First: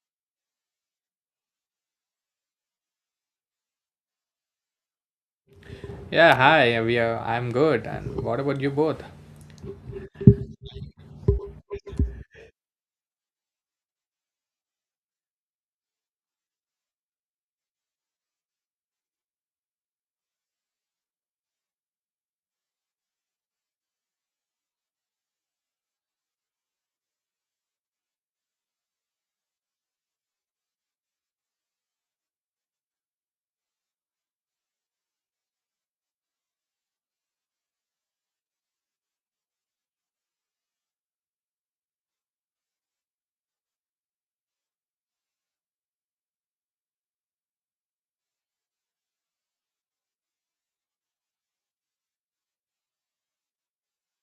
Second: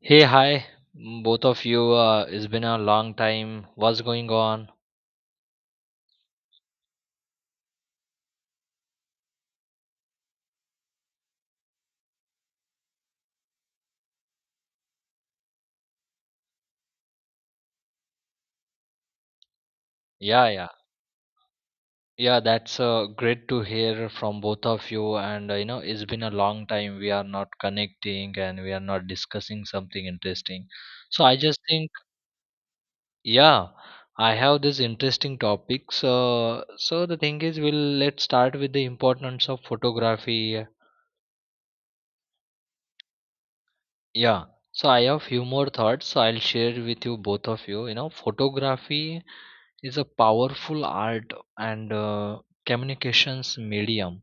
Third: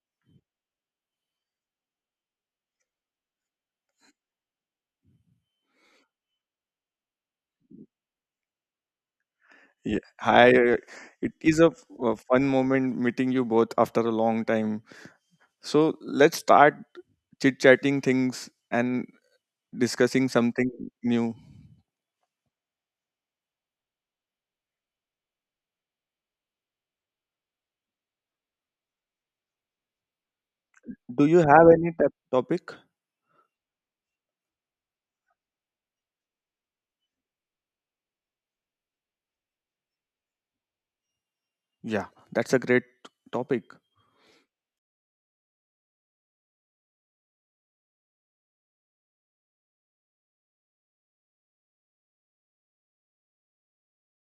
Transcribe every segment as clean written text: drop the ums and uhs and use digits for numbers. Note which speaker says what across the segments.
Speaker 1: Hey, hi, both of you. It's been a long time. What's going on?
Speaker 2: Yeah, hi. We are. I'm good. And what about you both?
Speaker 3: Yeah, hi. It is a, a fun moment meeting you both after a long time. So let's start chit chatting things and discussing
Speaker 1: Yeah, yeah,
Speaker 3: something new.
Speaker 1: yeah. That's great to hear from both of you. And you know, it's been a long time. We are not connecting and we are not discussing something interesting. So
Speaker 3: Do
Speaker 1: I
Speaker 3: you
Speaker 1: just
Speaker 3: have
Speaker 1: think,
Speaker 3: any topic?
Speaker 1: yeah, I have this interesting topic. So the thing is, we'll let's start with the importance of photography.
Speaker 3: Yeah, that's a great topic.
Speaker 1: Yeah. So I have few more thoughts. So I'll share with you both of you. You know, photography is a powerful art and communications medium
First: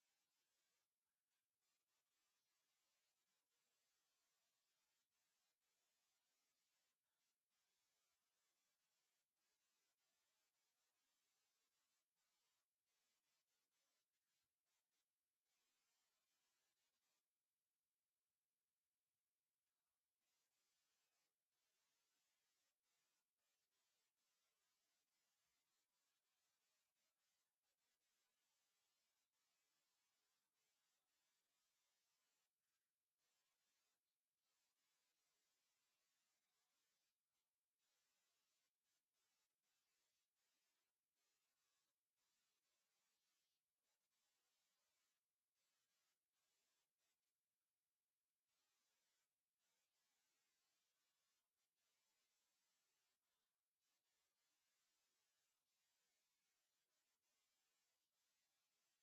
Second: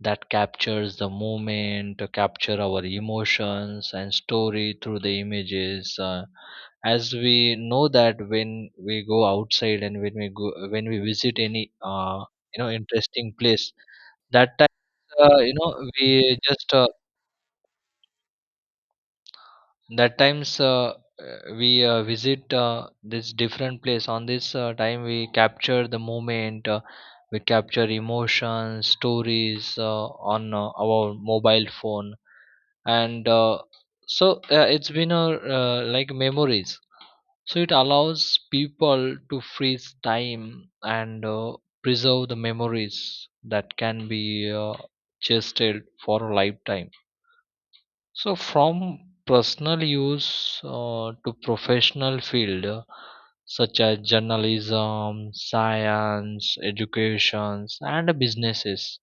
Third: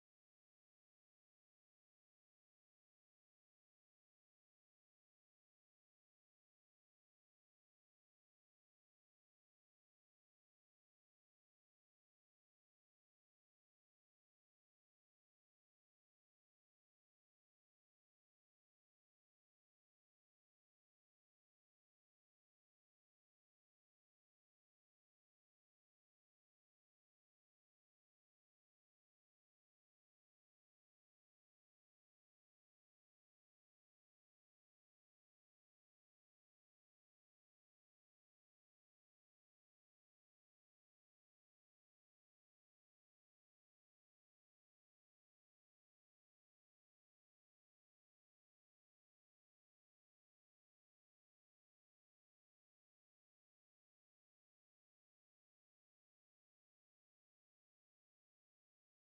Speaker 1: that captures the moment, capture our emotions and story through the images. As we know that when we go outside and when we visit any you know interesting place, that time uh, you know we just that times we visit this different place on this time we capture the moment, we capture emotions stories on our mobile phone and so it's been a like memories, so it allows people to freeze time and preserve the memories that can be chested for a lifetime. So from personal use to professional field, such as journalism, science, educations, and businesses,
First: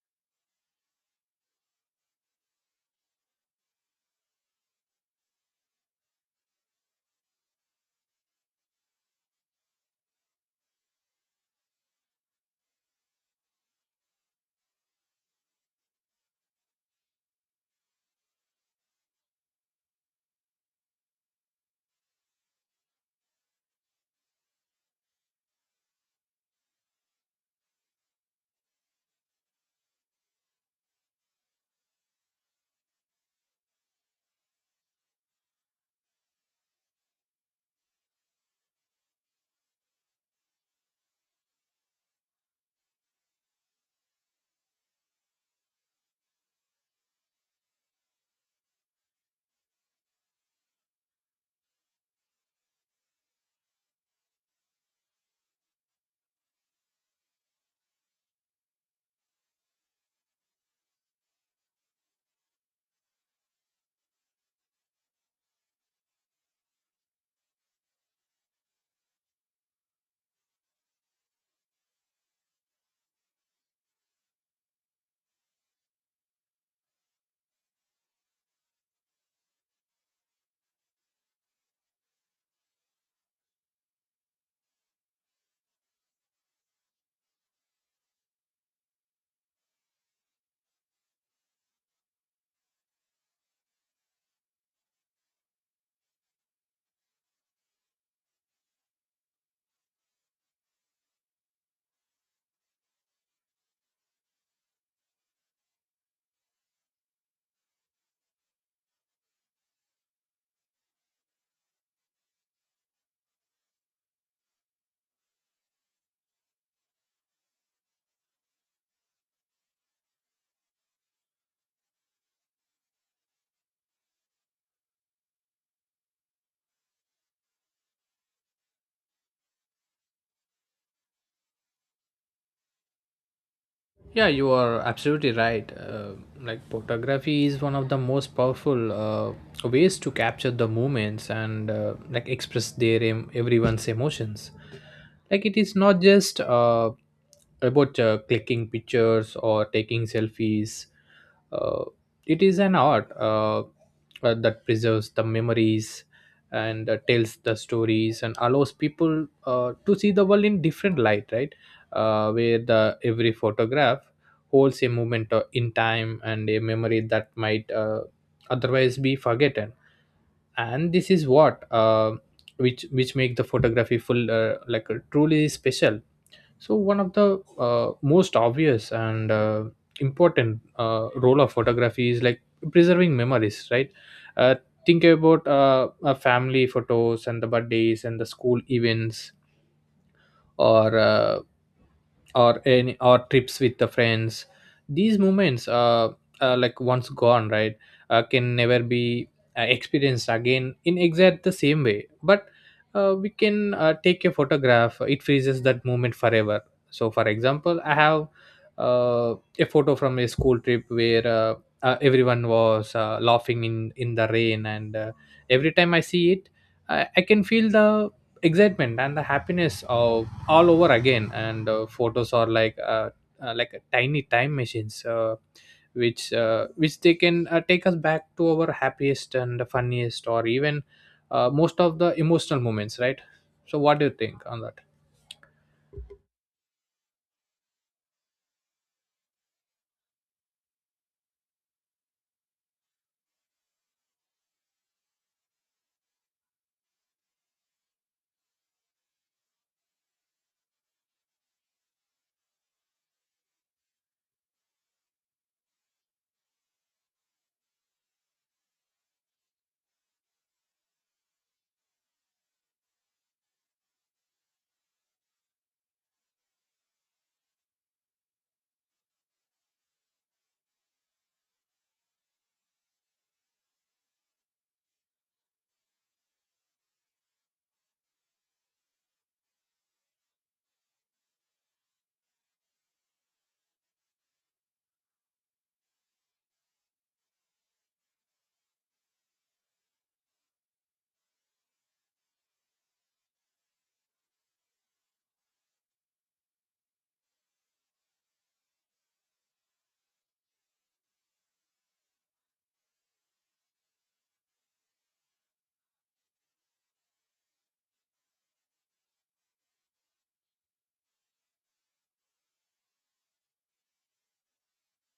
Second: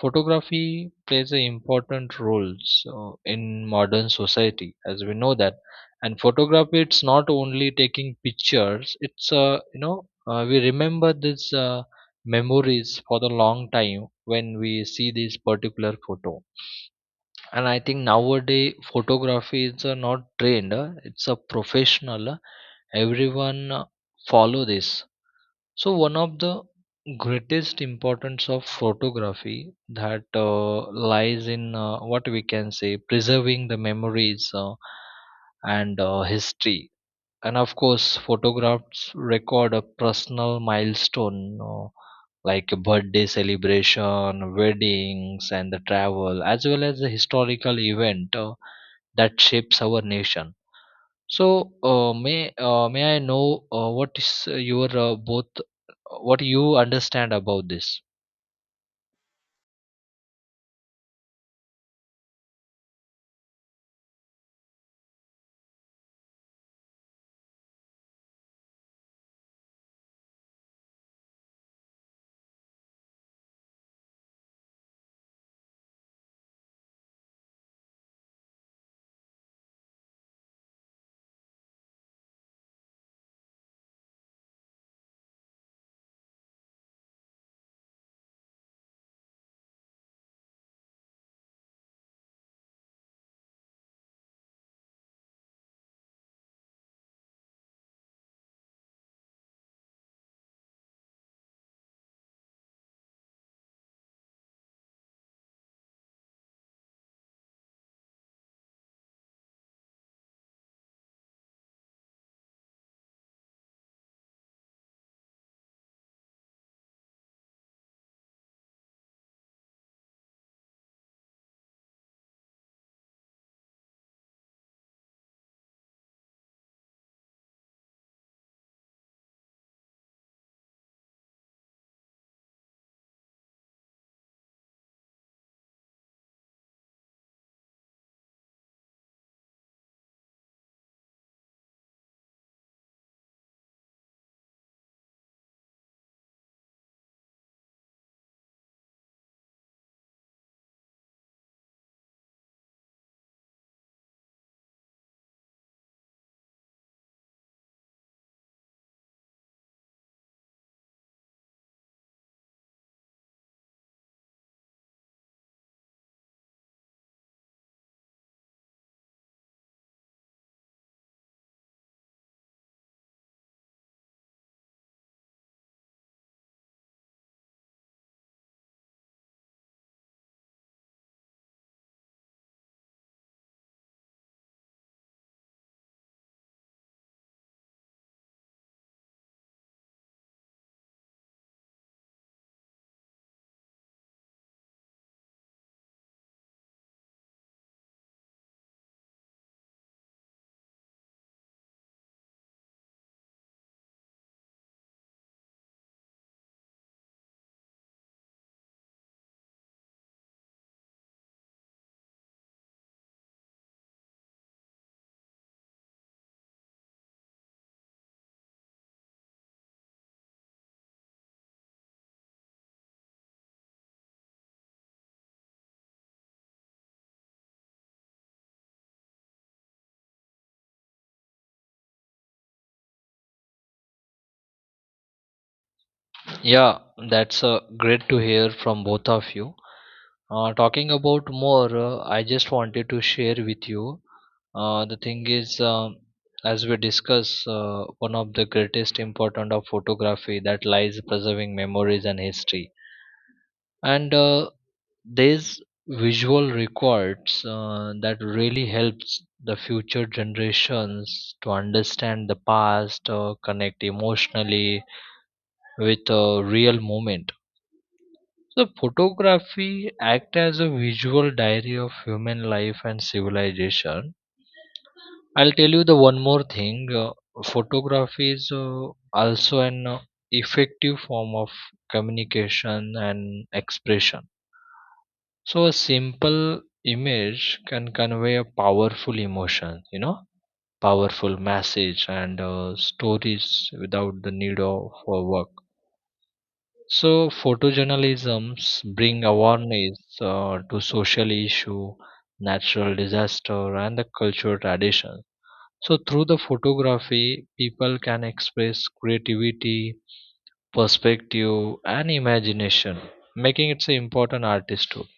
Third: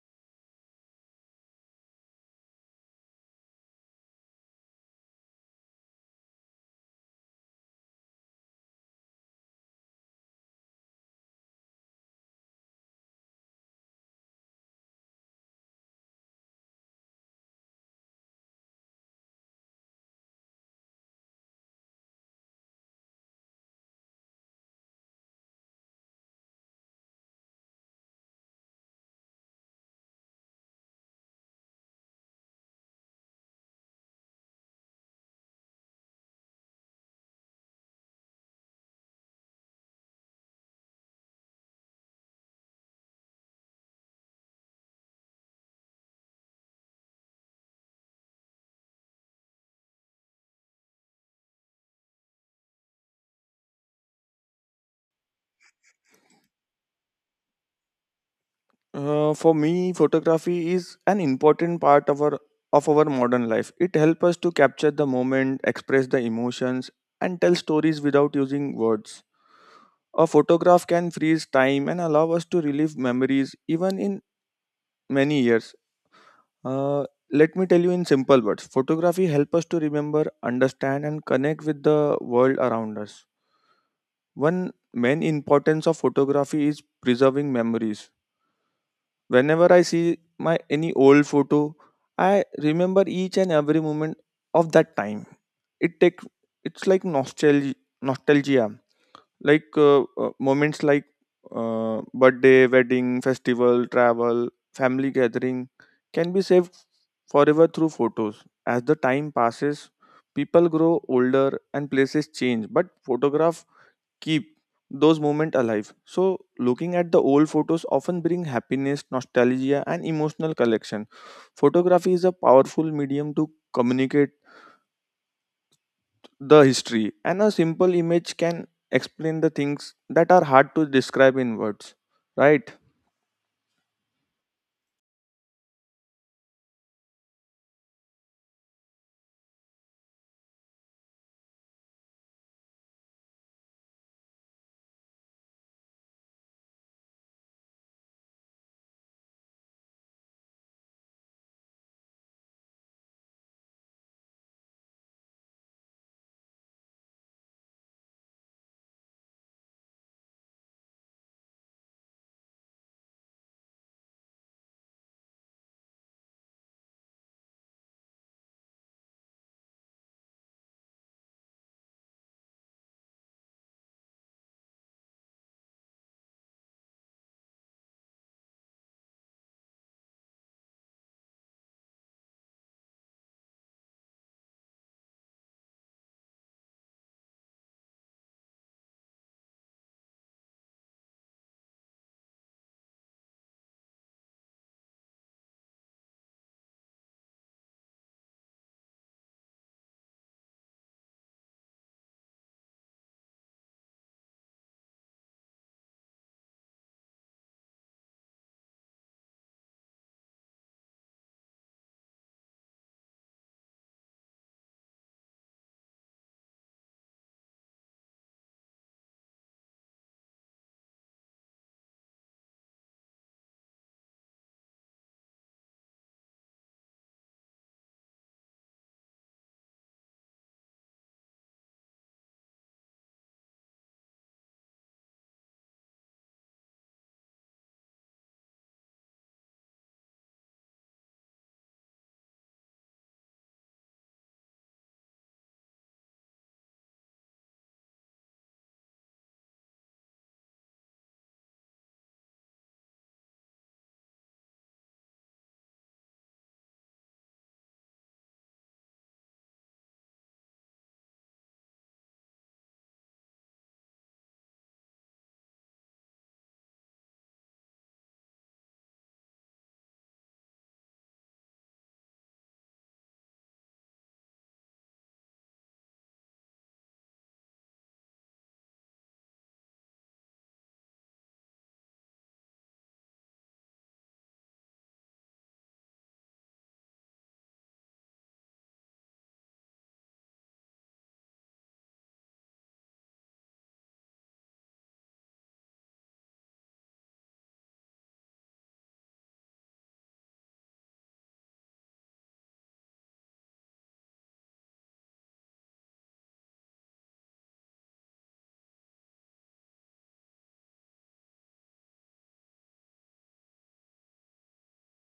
Speaker 1: photography plays an important role, so in modern society, as we know that. And photography, it's not only taking pictures; it's you know, we remember these memories for the long time when we see this particular photo. And I think nowadays photography is not trained, it's a professional. Everyone follow this. So one of the greatest importance of photography that lies in what we can say preserving the memories and history. And of course photographs record a personal milestone, no? Like a birthday celebration, weddings, and the travel, as well as the historical event that shapes our nation. So may I know what is your both, what you understand about this?
Speaker 3: For me, photography is an important part of our modern life. It helps us to capture the moment, express the emotions, and tell stories without using words. A photograph can freeze time and allow us to relive memories even in many years. Uh, Let me tell you in simple words, photography helps us to remember, understand, and connect with the world around us. One main importance of photography is preserving memories. Whenever I see my any old photo, I remember each and every moment of that time. It takes it's like nostalgia, nostalgia like moments like birthday, wedding, festival, travel, family gathering can be saved forever through photos. As the time passes, people grow older and places change, but photographs keep those moments alive. So looking at the old photos often bring happiness, nostalgia, and emotional collection. Photography is a powerful medium to communicate the history, and a simple image can explain the things that are hard to describe in words, right?
Speaker 2: Yeah, you are absolutely right. Like photography is one of the most powerful ways to capture the moments and like express their everyone's emotions. Like it is not just about clicking pictures or taking selfies. Uh, it is an art that preserves the memories and tells the stories and allows people to see the world in different light, right? Where the every photograph holds a moment in time and a memory that might otherwise be forgotten, and this is what which make the photography full like truly special. So one of the most obvious and important role of photography is like preserving memories, right? uh, think about family photos and the birthdays and the school events or uh, or trips with the friends. These moments like once gone, right? Can never be experienced again in exact the same way, but we can take a photograph. It freezes that moment forever. So for example, I have uh, a photo from a school trip where everyone was laughing in the rain, and every time I see it, I can feel the excitement and the happiness of all over again. And photos are like a tiny time machines, which which they can take us back to our happiest and funniest or even most of the emotional moments, right? So what do you think on that?
Speaker 1: Yeah, that's great to hear from both of you. Talking about more, I just wanted to share with you. The thing is, as we discuss, one of the greatest importance of photography that lies preserving memories and history. And these visual records that really helps the future generations to understand the past, connect emotionally with a real moment. The photography act as a visual diary of human life and civilization. I'll tell you the one more thing. Photography is also an effective form of communication and expression. So a simple image can convey a powerful emotion, powerful message and stories without the need of work. So photojournalisms bring awareness to social issue, natural disaster, and the cultural tradition. So through the photography, people can express creativity, perspective, and imagination, making it an important artist tool.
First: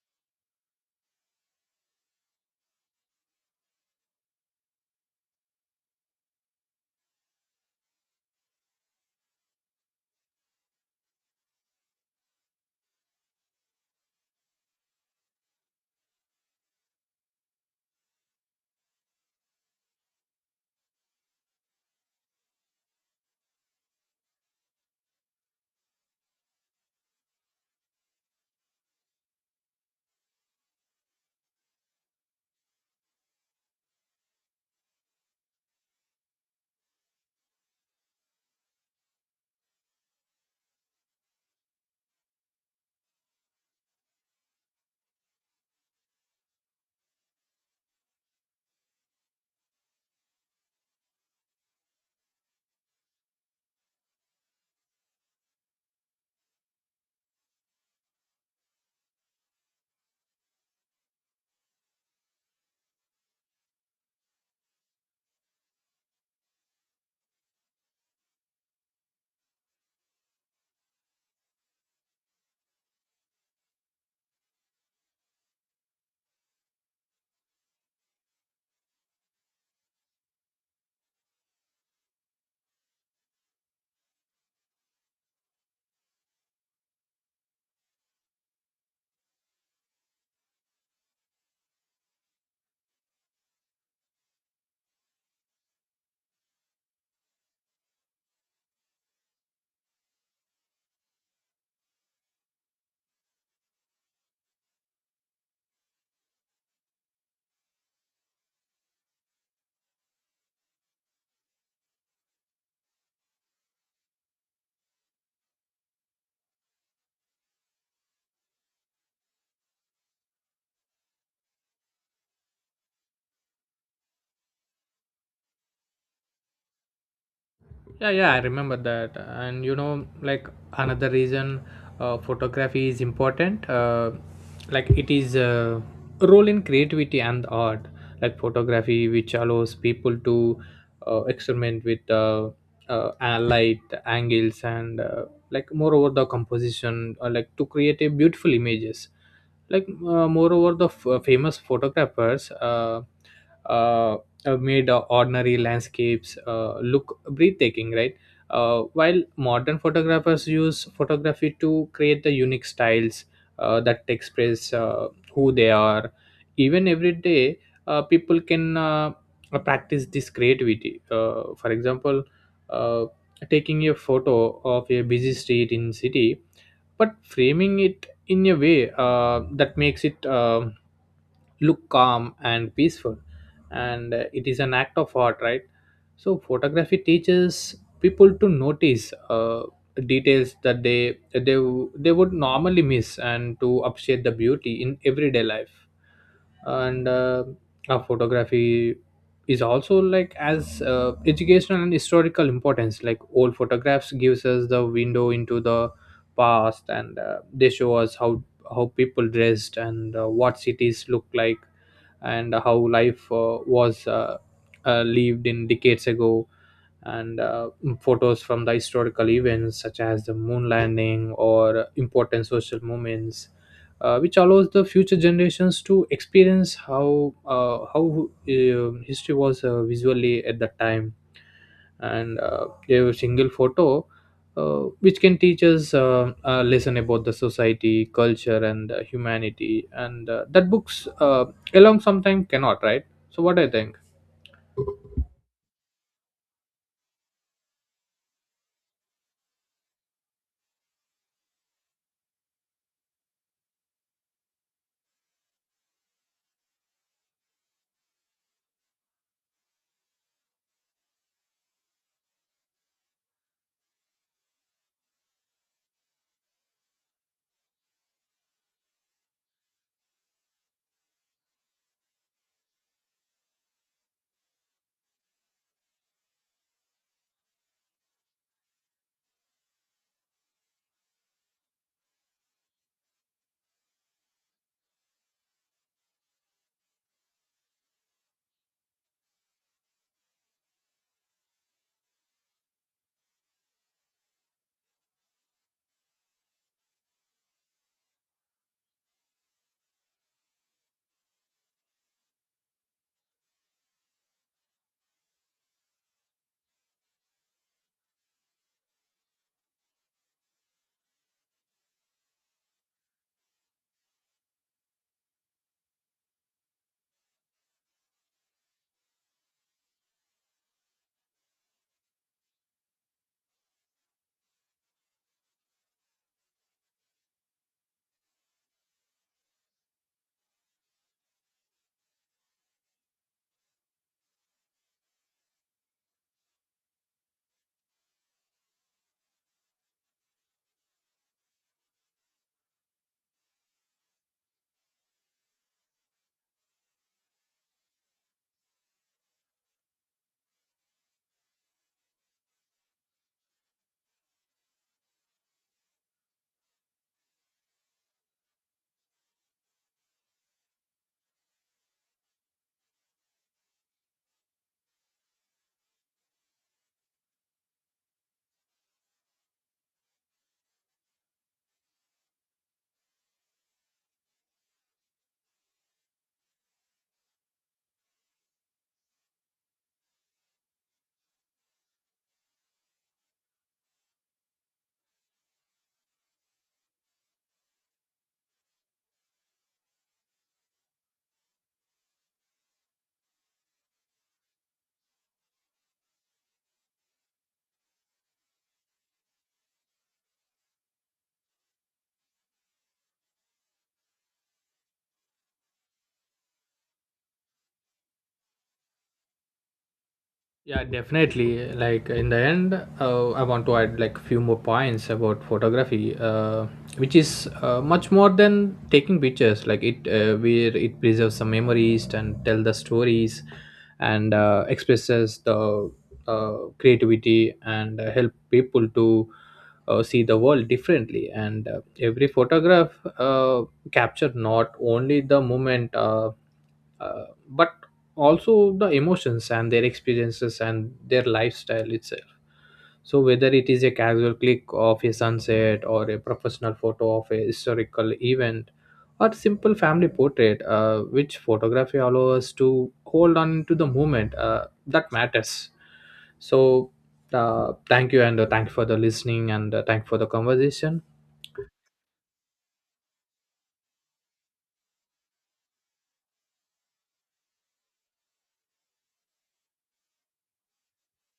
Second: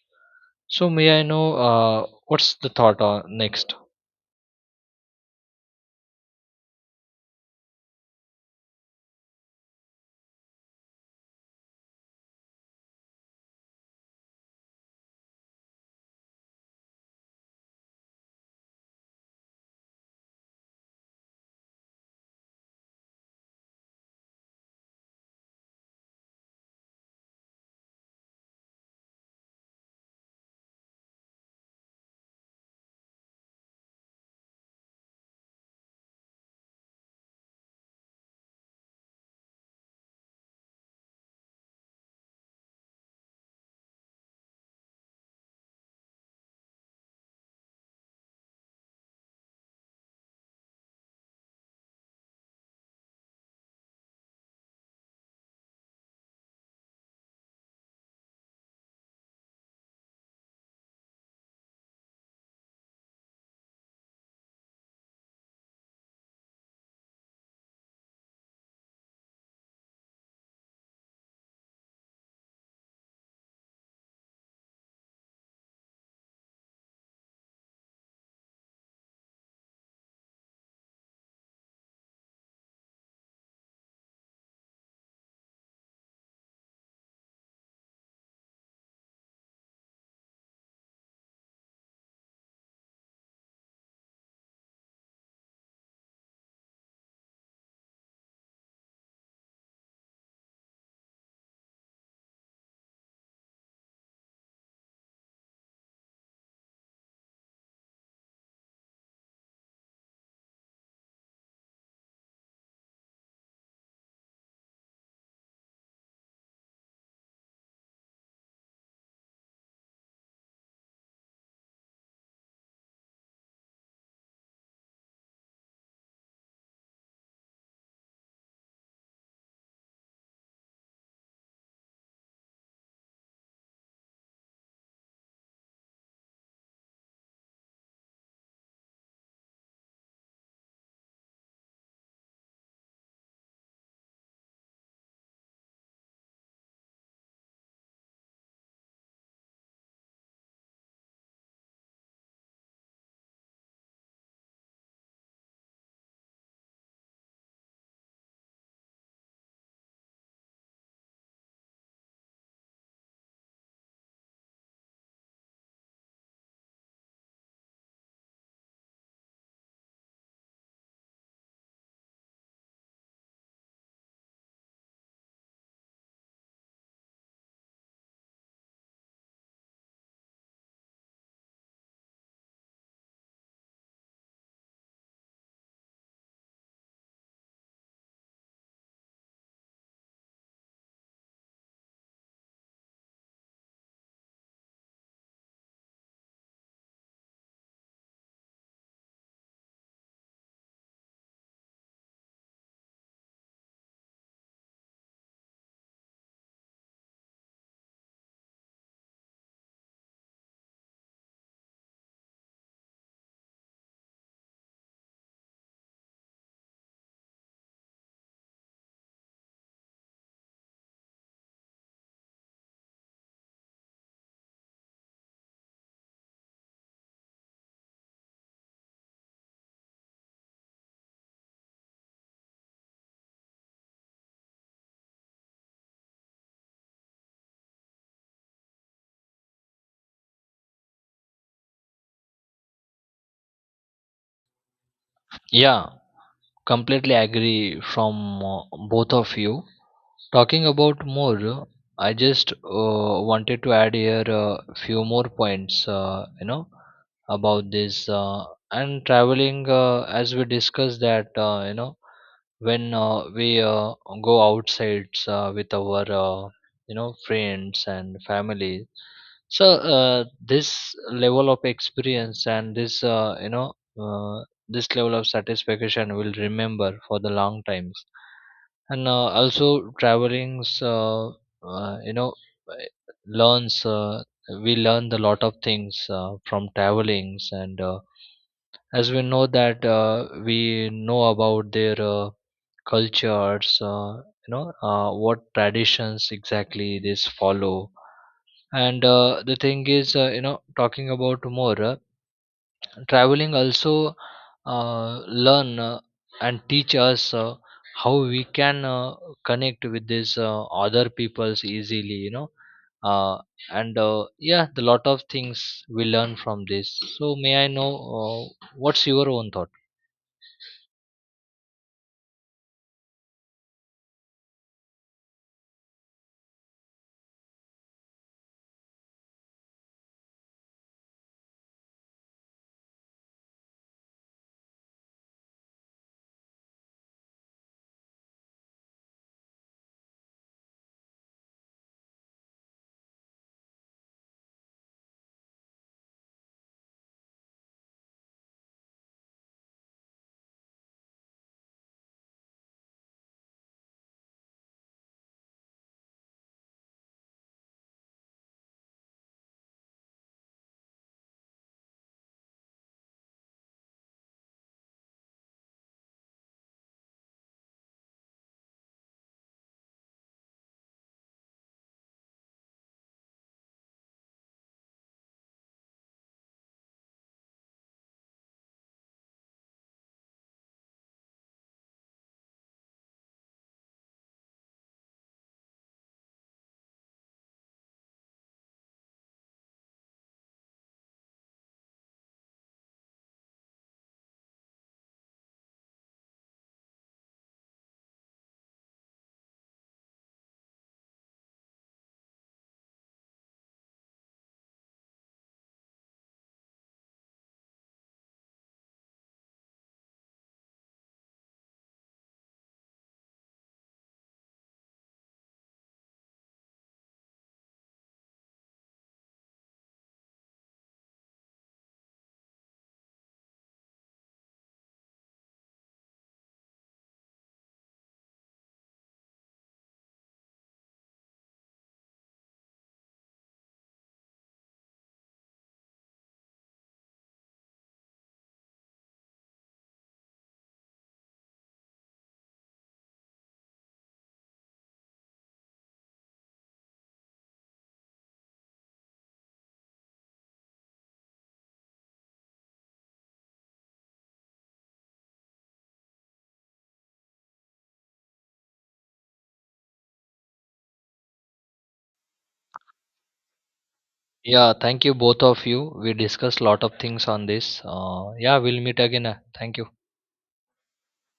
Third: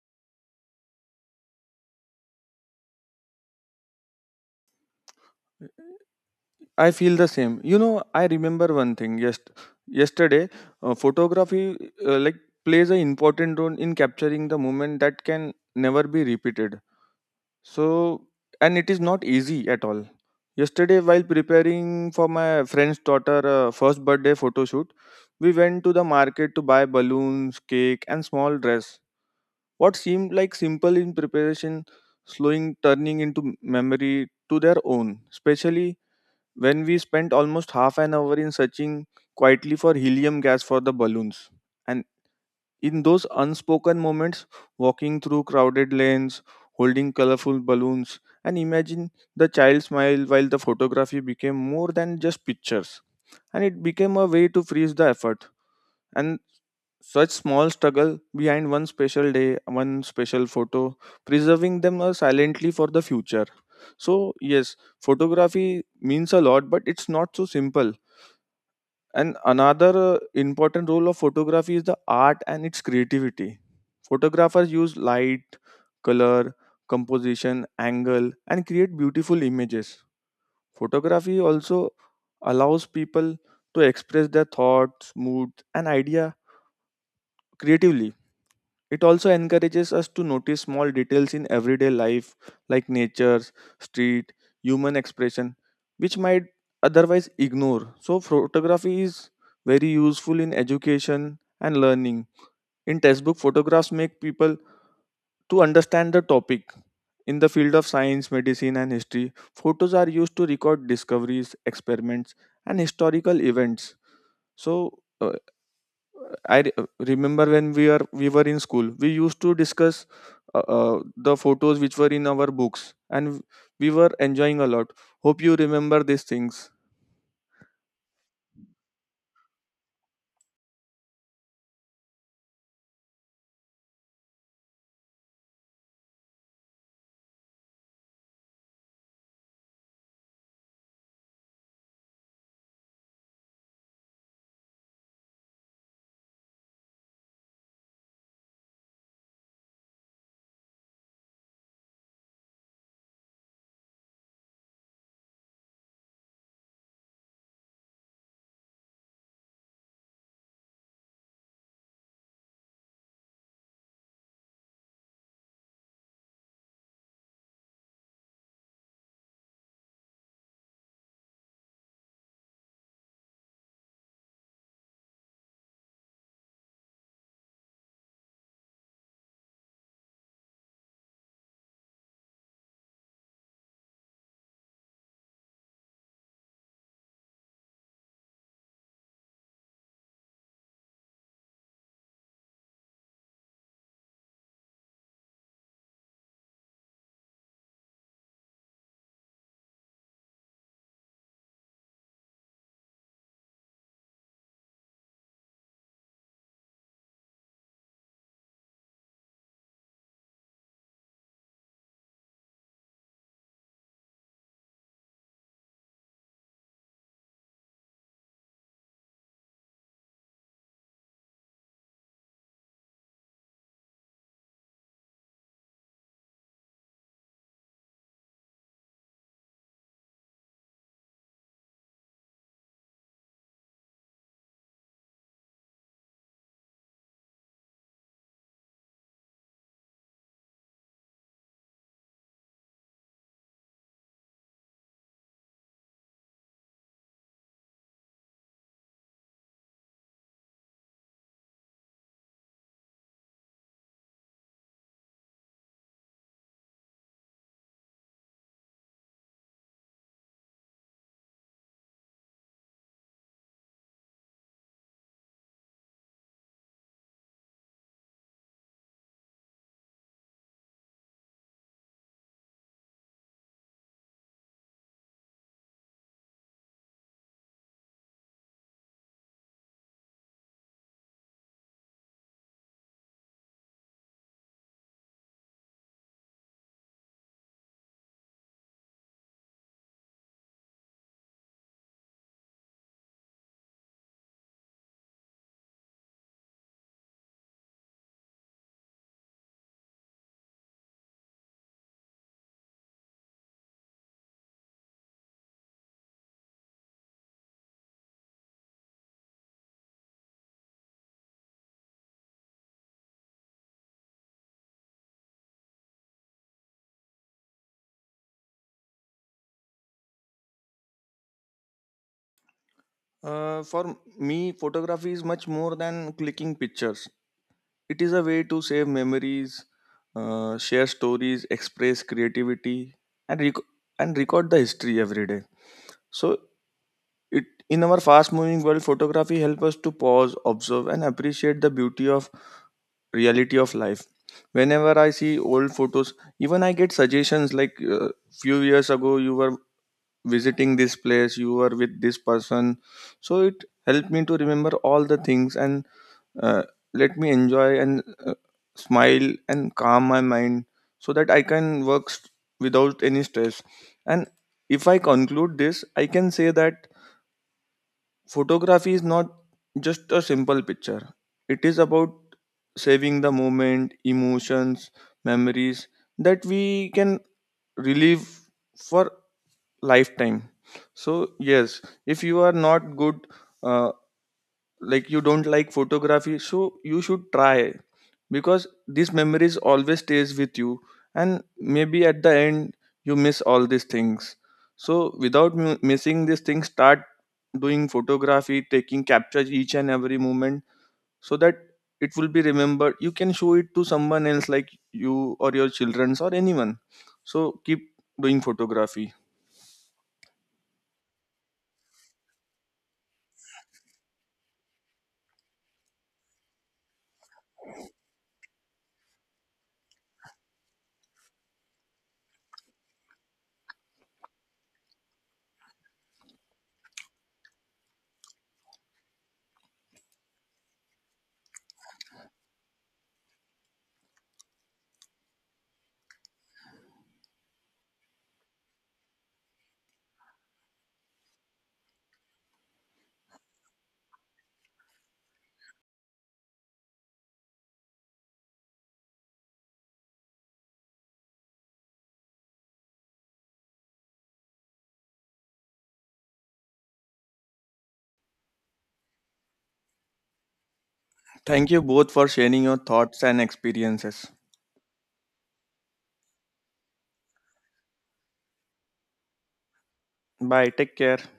Speaker 1: So may I know what's the thought on next?
Speaker 3: I feel the same. You know, I remember one thing. Yes, yesterday, photography like plays an important role in capturing the moment that can never be repeated. So, and it is not easy at all. Yesterday, while preparing for my friend's daughter' first birthday photo shoot, we went to the market to buy balloons, cake, and small dress. What seemed like simple in preparation, slowing turning into memory to their own, especially when we spent almost half an hour in searching quietly for helium gas for the balloons. And in those unspoken moments, walking through crowded lanes, holding colorful balloons, and imagine the child smile, while the photography became more than just pictures. And it became a way to freeze the effort. And such small struggle behind one special day, one special photo, preserving them silently for the future. So, yes, photography means a lot, but it's not so simple. And another important role of photography is the art and its creativity. Photographers use light, color, composition, angle, and create beautiful images. Photography also allows people to express their thoughts, moods, and idea creatively. It also encourages us to notice small details in everyday life, like nature, street, human expression, which might otherwise ignore. So, photography is very useful in education and learning. In textbook, photographs make people to understand the topic. In the field of science, medicine, and history, photos are used to record discoveries, experiments, and historical events. So, I re- remember when we were in school, we used to discuss the photos which were in our books, and we were enjoying a lot. Hope you remember these things.
Speaker 2: Yeah, yeah, I remember that. And you know, like another reason photography is important, like it is a role in creativity and art. Like photography, which allows people to experiment with light angles and like moreover the composition, like to create a beautiful images. Like moreover the famous photographers uh, made ordinary landscapes look breathtaking, right? While modern photographers use photography to create the unique styles that express who they are, even every day people can practice this creativity. For example, uh, taking a photo of a busy street in city, but framing it in a way that makes it look calm and peaceful, and it is an act of art, right? So photography teaches people to notice details that they they would normally miss, and to appreciate the beauty in everyday life. And photography is also like as educational and historical importance. Like old photographs gives us the window into the past, and they show us how people dressed and what cities look like, and how life was lived in decades ago. And photos from the historical events such as the moon landing or important social moments, which allows the future generations to experience how history was visually at that time. And a single photo which can teach us a lesson about the society culture and humanity, and that books alone sometimes cannot, right? So what I think.
Speaker 1: Yeah, completely agree from both of you. Talking about more, I just wanted to add here a few more points, you know, about this and traveling. As we discussed that, you know, when we go outside with our you know friends and family. So uh, this level of experience and this uh, this level of satisfaction will remember for the long times. And also travelings, you know, uh, learns, we learn a lot of things from travelings. And as we know that we know about their cultures, you know, what traditions exactly this follow. And the thing is, you know, talking about more, traveling also learn and teach us how we can connect with these other peoples easily, you know. uh, and yeah, the lot of things we learn from this. So may I know what's your own thought?
Speaker 3: For me, photography is much more than clicking pictures. It is a way to save memories, share stories, express creativity, and rec- and record the history every day. So it in our fast moving world, photography helps us to pause, observe, and appreciate the beauty of reality of life. Whenever I see old photos, even I get suggestions like, few years ago you were visiting this place, you were with this person. So it helped me to remember all the things, and uh, let me enjoy and smile and calm my mind so that I can without any stress. And if I conclude this, I can say that photography is not just a simple picture, it is about saving the moment, emotions, memories that we can relive for lifetime. So, yes, if you are not good. Uh, like, you don't like photography, so you should try because these memories always stays with you, and maybe at the end you miss all these things. So without missing these things, start doing photography, taking captures each and every moment, so that it will be remembered. You can show it to someone else like you, or your childrens, or anyone. So keep doing photography.
Speaker 2: Yeah, definitely. Like in the end, I want to add like few more points about photography, which is much more than taking pictures. Like it where it preserves some memories and tell the stories, and expresses the uh, creativity, and help people to see the world differently. And every photograph uh, capture not only the moment, but also the emotions and their experiences and their lifestyle itself. So whether it is a casual click of a sunset or a professional photo of a historical event or simple family portrait, which photography allows us to hold on to the moment that matters. So thank you, and thank you for the listening, and thank you for the conversation.
Speaker 3: Thank you both for sharing your thoughts and experiences.
Speaker 1: Yeah, thank you both of you. We discussed lot of things on this. Yeah, we'll meet again. Thank you.
Speaker 3: Bye, take care.